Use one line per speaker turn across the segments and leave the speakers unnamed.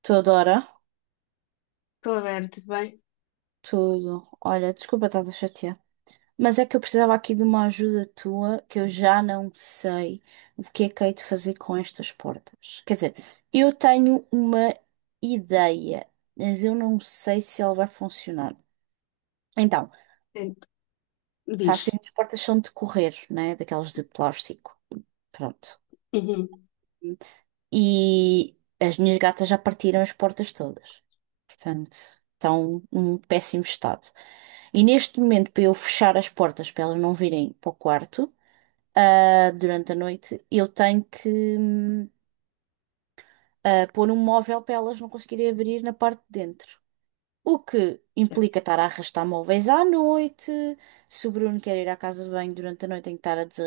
Tudo, ora?
Estou a ver, tudo bem?
Tudo. Olha, desculpa estar a chatear. Mas é que eu precisava aqui de uma ajuda tua, que eu já não sei o que é que hei de fazer com estas portas. Quer dizer, eu tenho uma ideia, mas eu não sei se ela vai funcionar. Então,
Ent- Diz.
sabes que as portas são de correr, né? Daquelas de plástico. Pronto.
Uhum,
E as minhas gatas já partiram as portas todas. Portanto, estão num péssimo estado. E neste momento, para eu fechar as portas para elas não virem para o quarto, durante a noite, eu tenho que hum, pôr um móvel para elas não conseguirem abrir na parte de dentro. O que
certo.
implica estar a arrastar móveis à noite. Se o Bruno quer ir à casa de banho durante a noite, tem que estar a, des-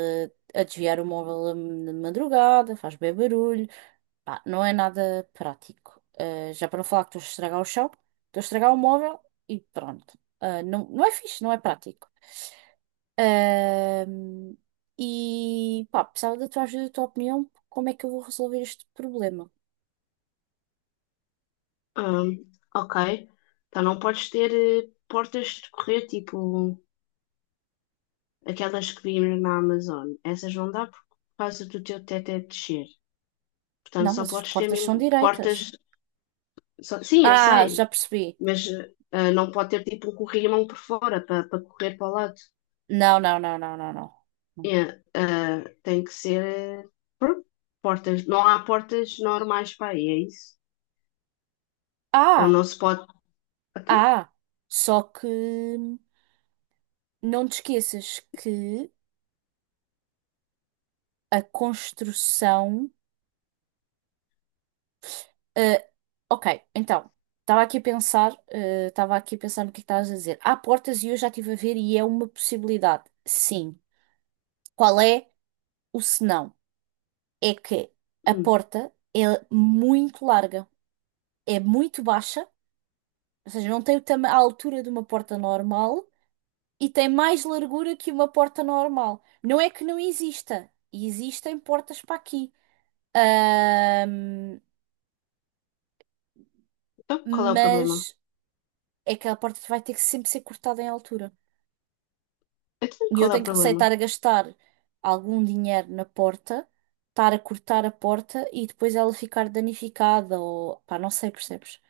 a desviar o móvel de madrugada, faz bem barulho. Pá, não é nada prático. Já para não falar que estou a estragar o chão, estou a estragar o móvel e pronto. Não, não é fixe, não é prático. Ahm, e pá, precisava da tua ajuda, da tua opinião, como é que eu vou resolver este problema?
Hum, ok. Então não podes ter portas de correr, tipo aquelas que vimos na Amazon. Essas não dá por causa do teu teto é descer. Portanto,
Não,
só
mas as
podes ter
portas
mesmo
são direitas.
portas. Sim, eu
Ah, já
sei,
percebi.
mas não pode ter tipo um corrimão por fora para correr para o lado.
Não, não, não, não, não, não. Não.
É, tem que ser pronto, portas. Não há portas normais para aí, é isso? Ou
Ah,
não se pode. Então?
ah, só que não te esqueças que a construção. eh, ok, então, estava aqui a pensar, estava aqui a pensar no que estás a dizer. Há portas e eu já estive a ver e é uma possibilidade. Sim. Qual é o senão? É que a
Hum,
porta é muito larga, é muito baixa, ou seja, não tem a altura de uma porta normal e tem mais largura que uma porta normal. Não é que não exista, existem portas para aqui. Ahm,
Então, qual é o problema?
mas é que a porta vai ter que sempre ser cortada em altura.
Então,
E eu
qual é o
tenho que
problema?
receitar a gastar algum dinheiro na porta, estar a cortar a porta e depois ela ficar danificada ou pá, não sei, percebes?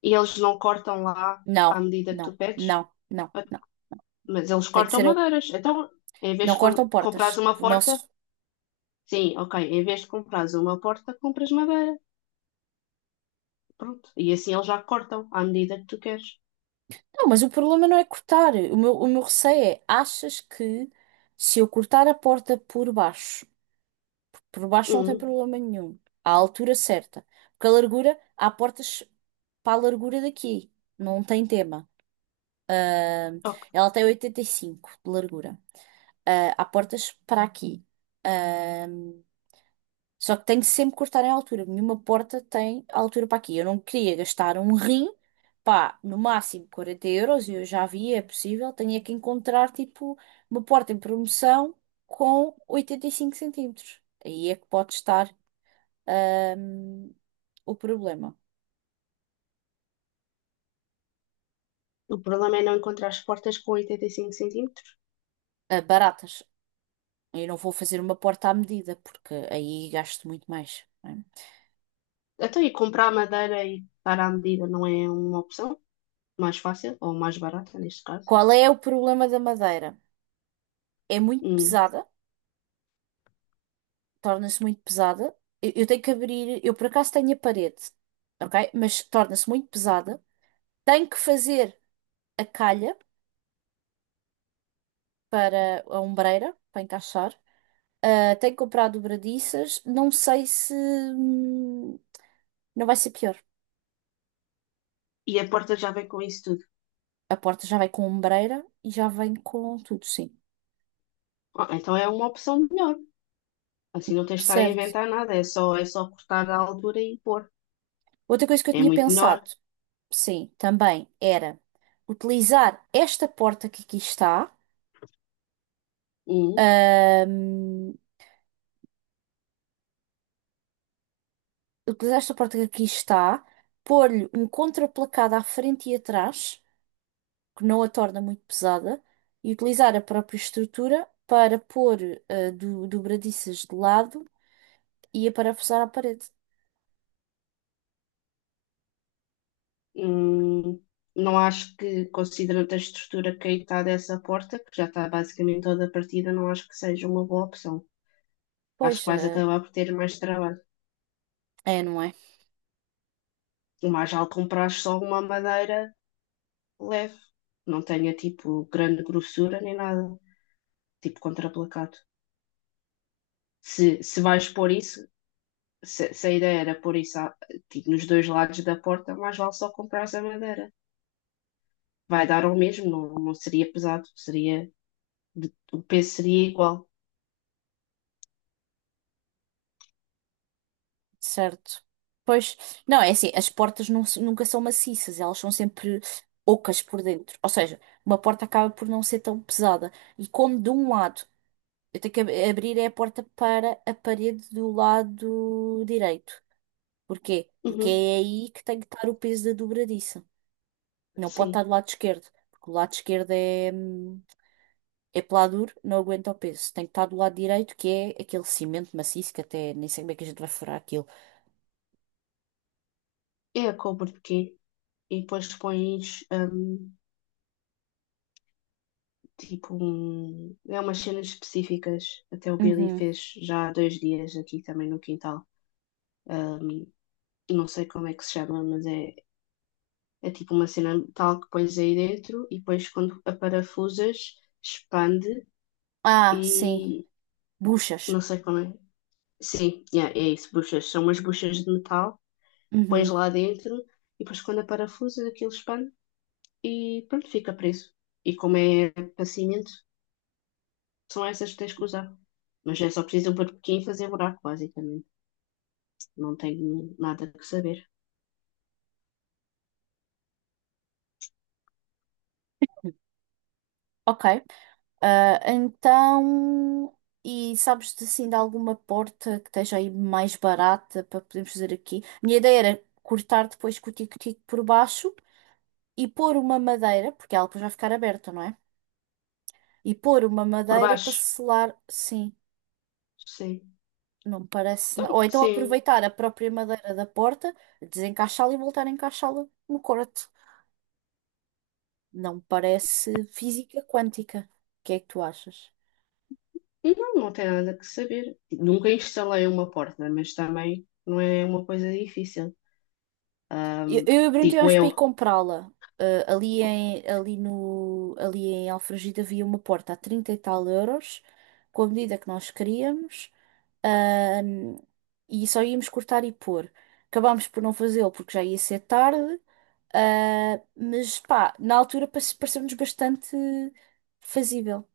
E eles não cortam lá à
Não,
medida que tu
não,
pedes?
não, não, não.
Mas eles
Tem que
cortam
ser eu.
madeiras. Então, em vez
Não
de
cortam portas.
comprares uma
O
porta,
nosso
sim, ok. Em vez de comprares uma porta, compras madeira. Pronto. E assim eles já cortam à medida que tu queres.
Não, mas o problema não é cortar. O meu receio é, achas que se eu cortar a porta por baixo não tem
Hum,
problema nenhum, à altura certa, porque a largura, há portas para a largura daqui, não tem tema. Ah,
ok.
ela tem 85 de largura. Há portas para aqui. Ah, só que tem de sempre cortar em altura. Nenhuma porta tem altura para aqui. Eu não queria gastar um rim, pá, no máximo 40 euros. Eu já vi, é possível. Tinha que encontrar, tipo, uma porta em promoção com 85 centímetros. Aí é que pode estar, hum, o problema.
O problema é não encontrar as portas com 85 centímetros.
Baratas. Eu não vou fazer uma porta à medida, porque aí gasto muito mais. Não é?
Até e comprar madeira e dar à medida não é uma opção mais fácil ou mais barata, neste caso.
Qual é o problema da madeira? É muito
Hum.
pesada, torna-se muito pesada. Eu tenho que abrir, eu por acaso tenho a parede, ok? Mas torna-se muito pesada. Tenho que fazer a calha para a ombreira, para encaixar. Tenho que comprar dobradiças. Não sei se não vai ser pior.
E a porta já vem com isso tudo.
A porta já vai com ombreira e já vem com tudo, sim.
Ah, então é uma opção melhor. Assim não tens de estar a
Certo.
inventar nada. É só cortar a altura e pôr.
Outra coisa que eu
É
tinha
muito
pensado,
melhor.
sim, também era utilizar esta porta que aqui está.
Hum.
Ahm, utilizar esta porta que aqui está, pôr-lhe um contraplacado à frente e atrás, que não a torna muito pesada, e utilizar a própria estrutura para pôr dobradiças de lado e a aparafusar à parede.
Hum, não acho que, considerando a estrutura que aí está dessa porta, que já está basicamente toda partida, não acho que seja uma boa opção. Acho
Pois,
que vais acabar por ter mais trabalho.
é, não é?
O mais vale comprar só uma madeira leve, que não tenha tipo grande grossura nem nada, tipo contraplacado. Se vais pôr isso, se a ideia era pôr isso tipo, nos dois lados da porta, mais vale só comprar a madeira. Vai dar ao mesmo, não, não seria pesado, seria, o peso seria igual.
Certo. Pois, não, é assim, as portas nunca são maciças, elas são sempre ocas por dentro. Ou seja, uma porta acaba por não ser tão pesada. E como de um lado eu tenho que abrir é a porta para a parede do lado direito. Porquê? Porque
Uhum,
é aí que tem que estar o peso da dobradiça. Não pode estar
sim.
do lado esquerdo, porque o lado esquerdo é peladuro, não aguenta o peso. Tem que estar do lado direito, que é aquele cimento maciço, que até nem sei como é que a gente vai furar aquilo.
É a couve de quê? E depois pões tipo um, é umas cenas específicas. Até o Billy
Uhum.
fez já há dois dias aqui também no quintal. Não sei como é que se chama, mas é, é tipo uma cena tal que pões aí dentro e depois quando a parafusas expande
Ah, sim.
e
Buchas.
não sei como é. Sim, yeah, é isso, buchas. São umas buchas de metal, pões
Uhum.
lá dentro e depois quando a parafusas aquilo expande e pronto, fica preso. E como é para cimento, são essas que tens que usar. Mas é só preciso um porquinho e fazer buraco, basicamente. Não tenho nada que saber.
Ok, então, e sabes de, assim de alguma porta que esteja aí mais barata para podermos fazer aqui? Minha ideia era cortar depois com o tico-tico por baixo e pôr uma madeira, porque ela depois vai ficar aberta, não é? E pôr uma
Por
madeira para
baixo?
selar, sim,
Sim.
não me parece. Ou então
Sim.
aproveitar a própria madeira da porta, desencaixá-la e voltar a encaixá-la no corte. Não me parece física quântica. O que é que tu achas?
Não, não tem nada que saber. Nunca instalei uma porta, mas também não é uma coisa difícil.
Eu,
Ahm,
eu e o Bruno
digo
tivemos
eu.
para ir comprá-la. Ah, ali em, ali no, ali em Alfragide havia uma porta a 30 e tal euros, com a medida que nós queríamos, ahm, e só íamos cortar e pôr. Acabámos por não fazê-lo porque já ia ser tarde, mas pá, na altura pareceu-nos bastante fazível.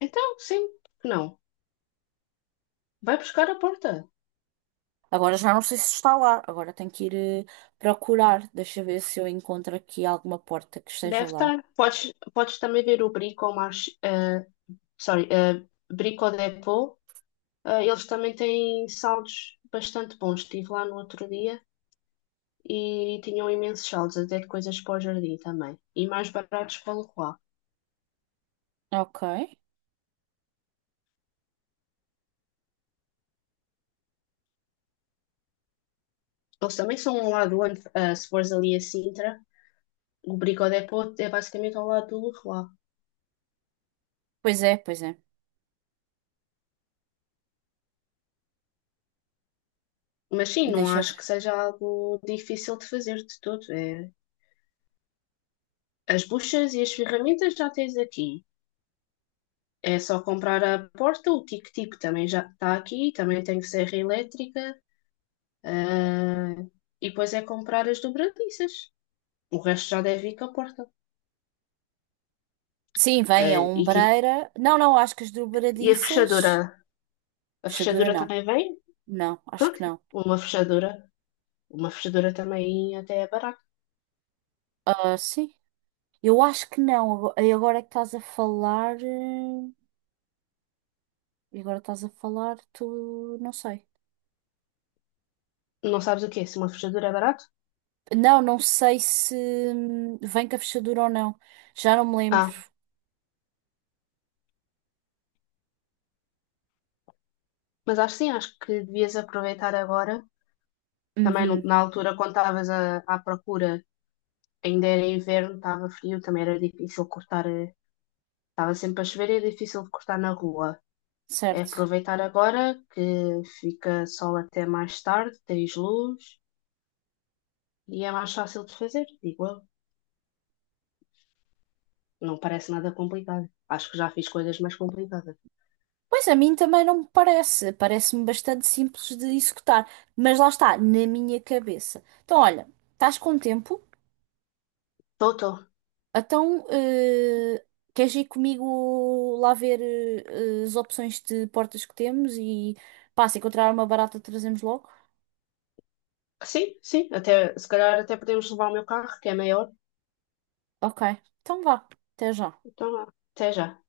Então, sim, que não. Vai buscar a porta.
Agora já não sei se está lá, agora tenho que ir procurar. Deixa eu ver se eu encontro aqui alguma porta que
Deve
esteja lá.
estar. Podes, podes também ver o Brico ao March, sorry, Brico Dépôt. Eles também têm saldos bastante bons. Estive lá no outro dia e tinham imensos saldos, até de coisas para o jardim também. E mais baratos para o lá.
Ok.
Eles também são ao lado, onde, ah, se fores ali a Sintra, o Brico Dépôt é basicamente ao lado do Leroy.
Pois é, pois é.
Mas sim, não
Deixa eu
acho que
ver.
seja algo difícil de fazer de todo. É, as buchas e as ferramentas já tens aqui. É só comprar a porta, o tic-tic também já está aqui, também tem serra elétrica. ah, e depois é comprar as dobradiças. O resto já deve ir com a porta.
Sim, vem
Ah,
a
e, tipo,
ombreira. Não, não, acho que as
e a
dobradiças.
fechadura? A
Fechadura
fechadura
não.
também vem?
Não, acho
Pronto,
que não.
uma fechadura. Uma fechadura também até é barato.
Ah, sim. Eu acho que não. E agora é que estás a falar. E agora estás a falar, tu. Não sei.
Não sabes o quê? Se uma fechadura é barato?
Não, não sei se vem com a fechadura ou não. Já não me lembro.
Ah, mas acho sim, acho que devias aproveitar agora. Também
Uhum,
na altura, quando à procura, ainda era inverno, estava frio, também era difícil cortar. Estava sempre a chover e é difícil de cortar na rua. É
certo.
aproveitar agora que fica sol até mais tarde, tens luz e é mais fácil de fazer, digo eu. Não parece nada complicado. Acho que já fiz coisas mais complicadas.
Pois a mim também não me parece. Parece-me bastante simples de executar. Mas lá está, na minha cabeça. Então, olha, estás com tempo?
Tô, tô.
Então, queres ir comigo lá ver as opções de portas que temos e pá, se encontrar uma barata trazemos logo?
Sim, sim, até, se calhar até podemos levar o meu carro, que é maior.
Ok, então vá, até já.
Então, até já.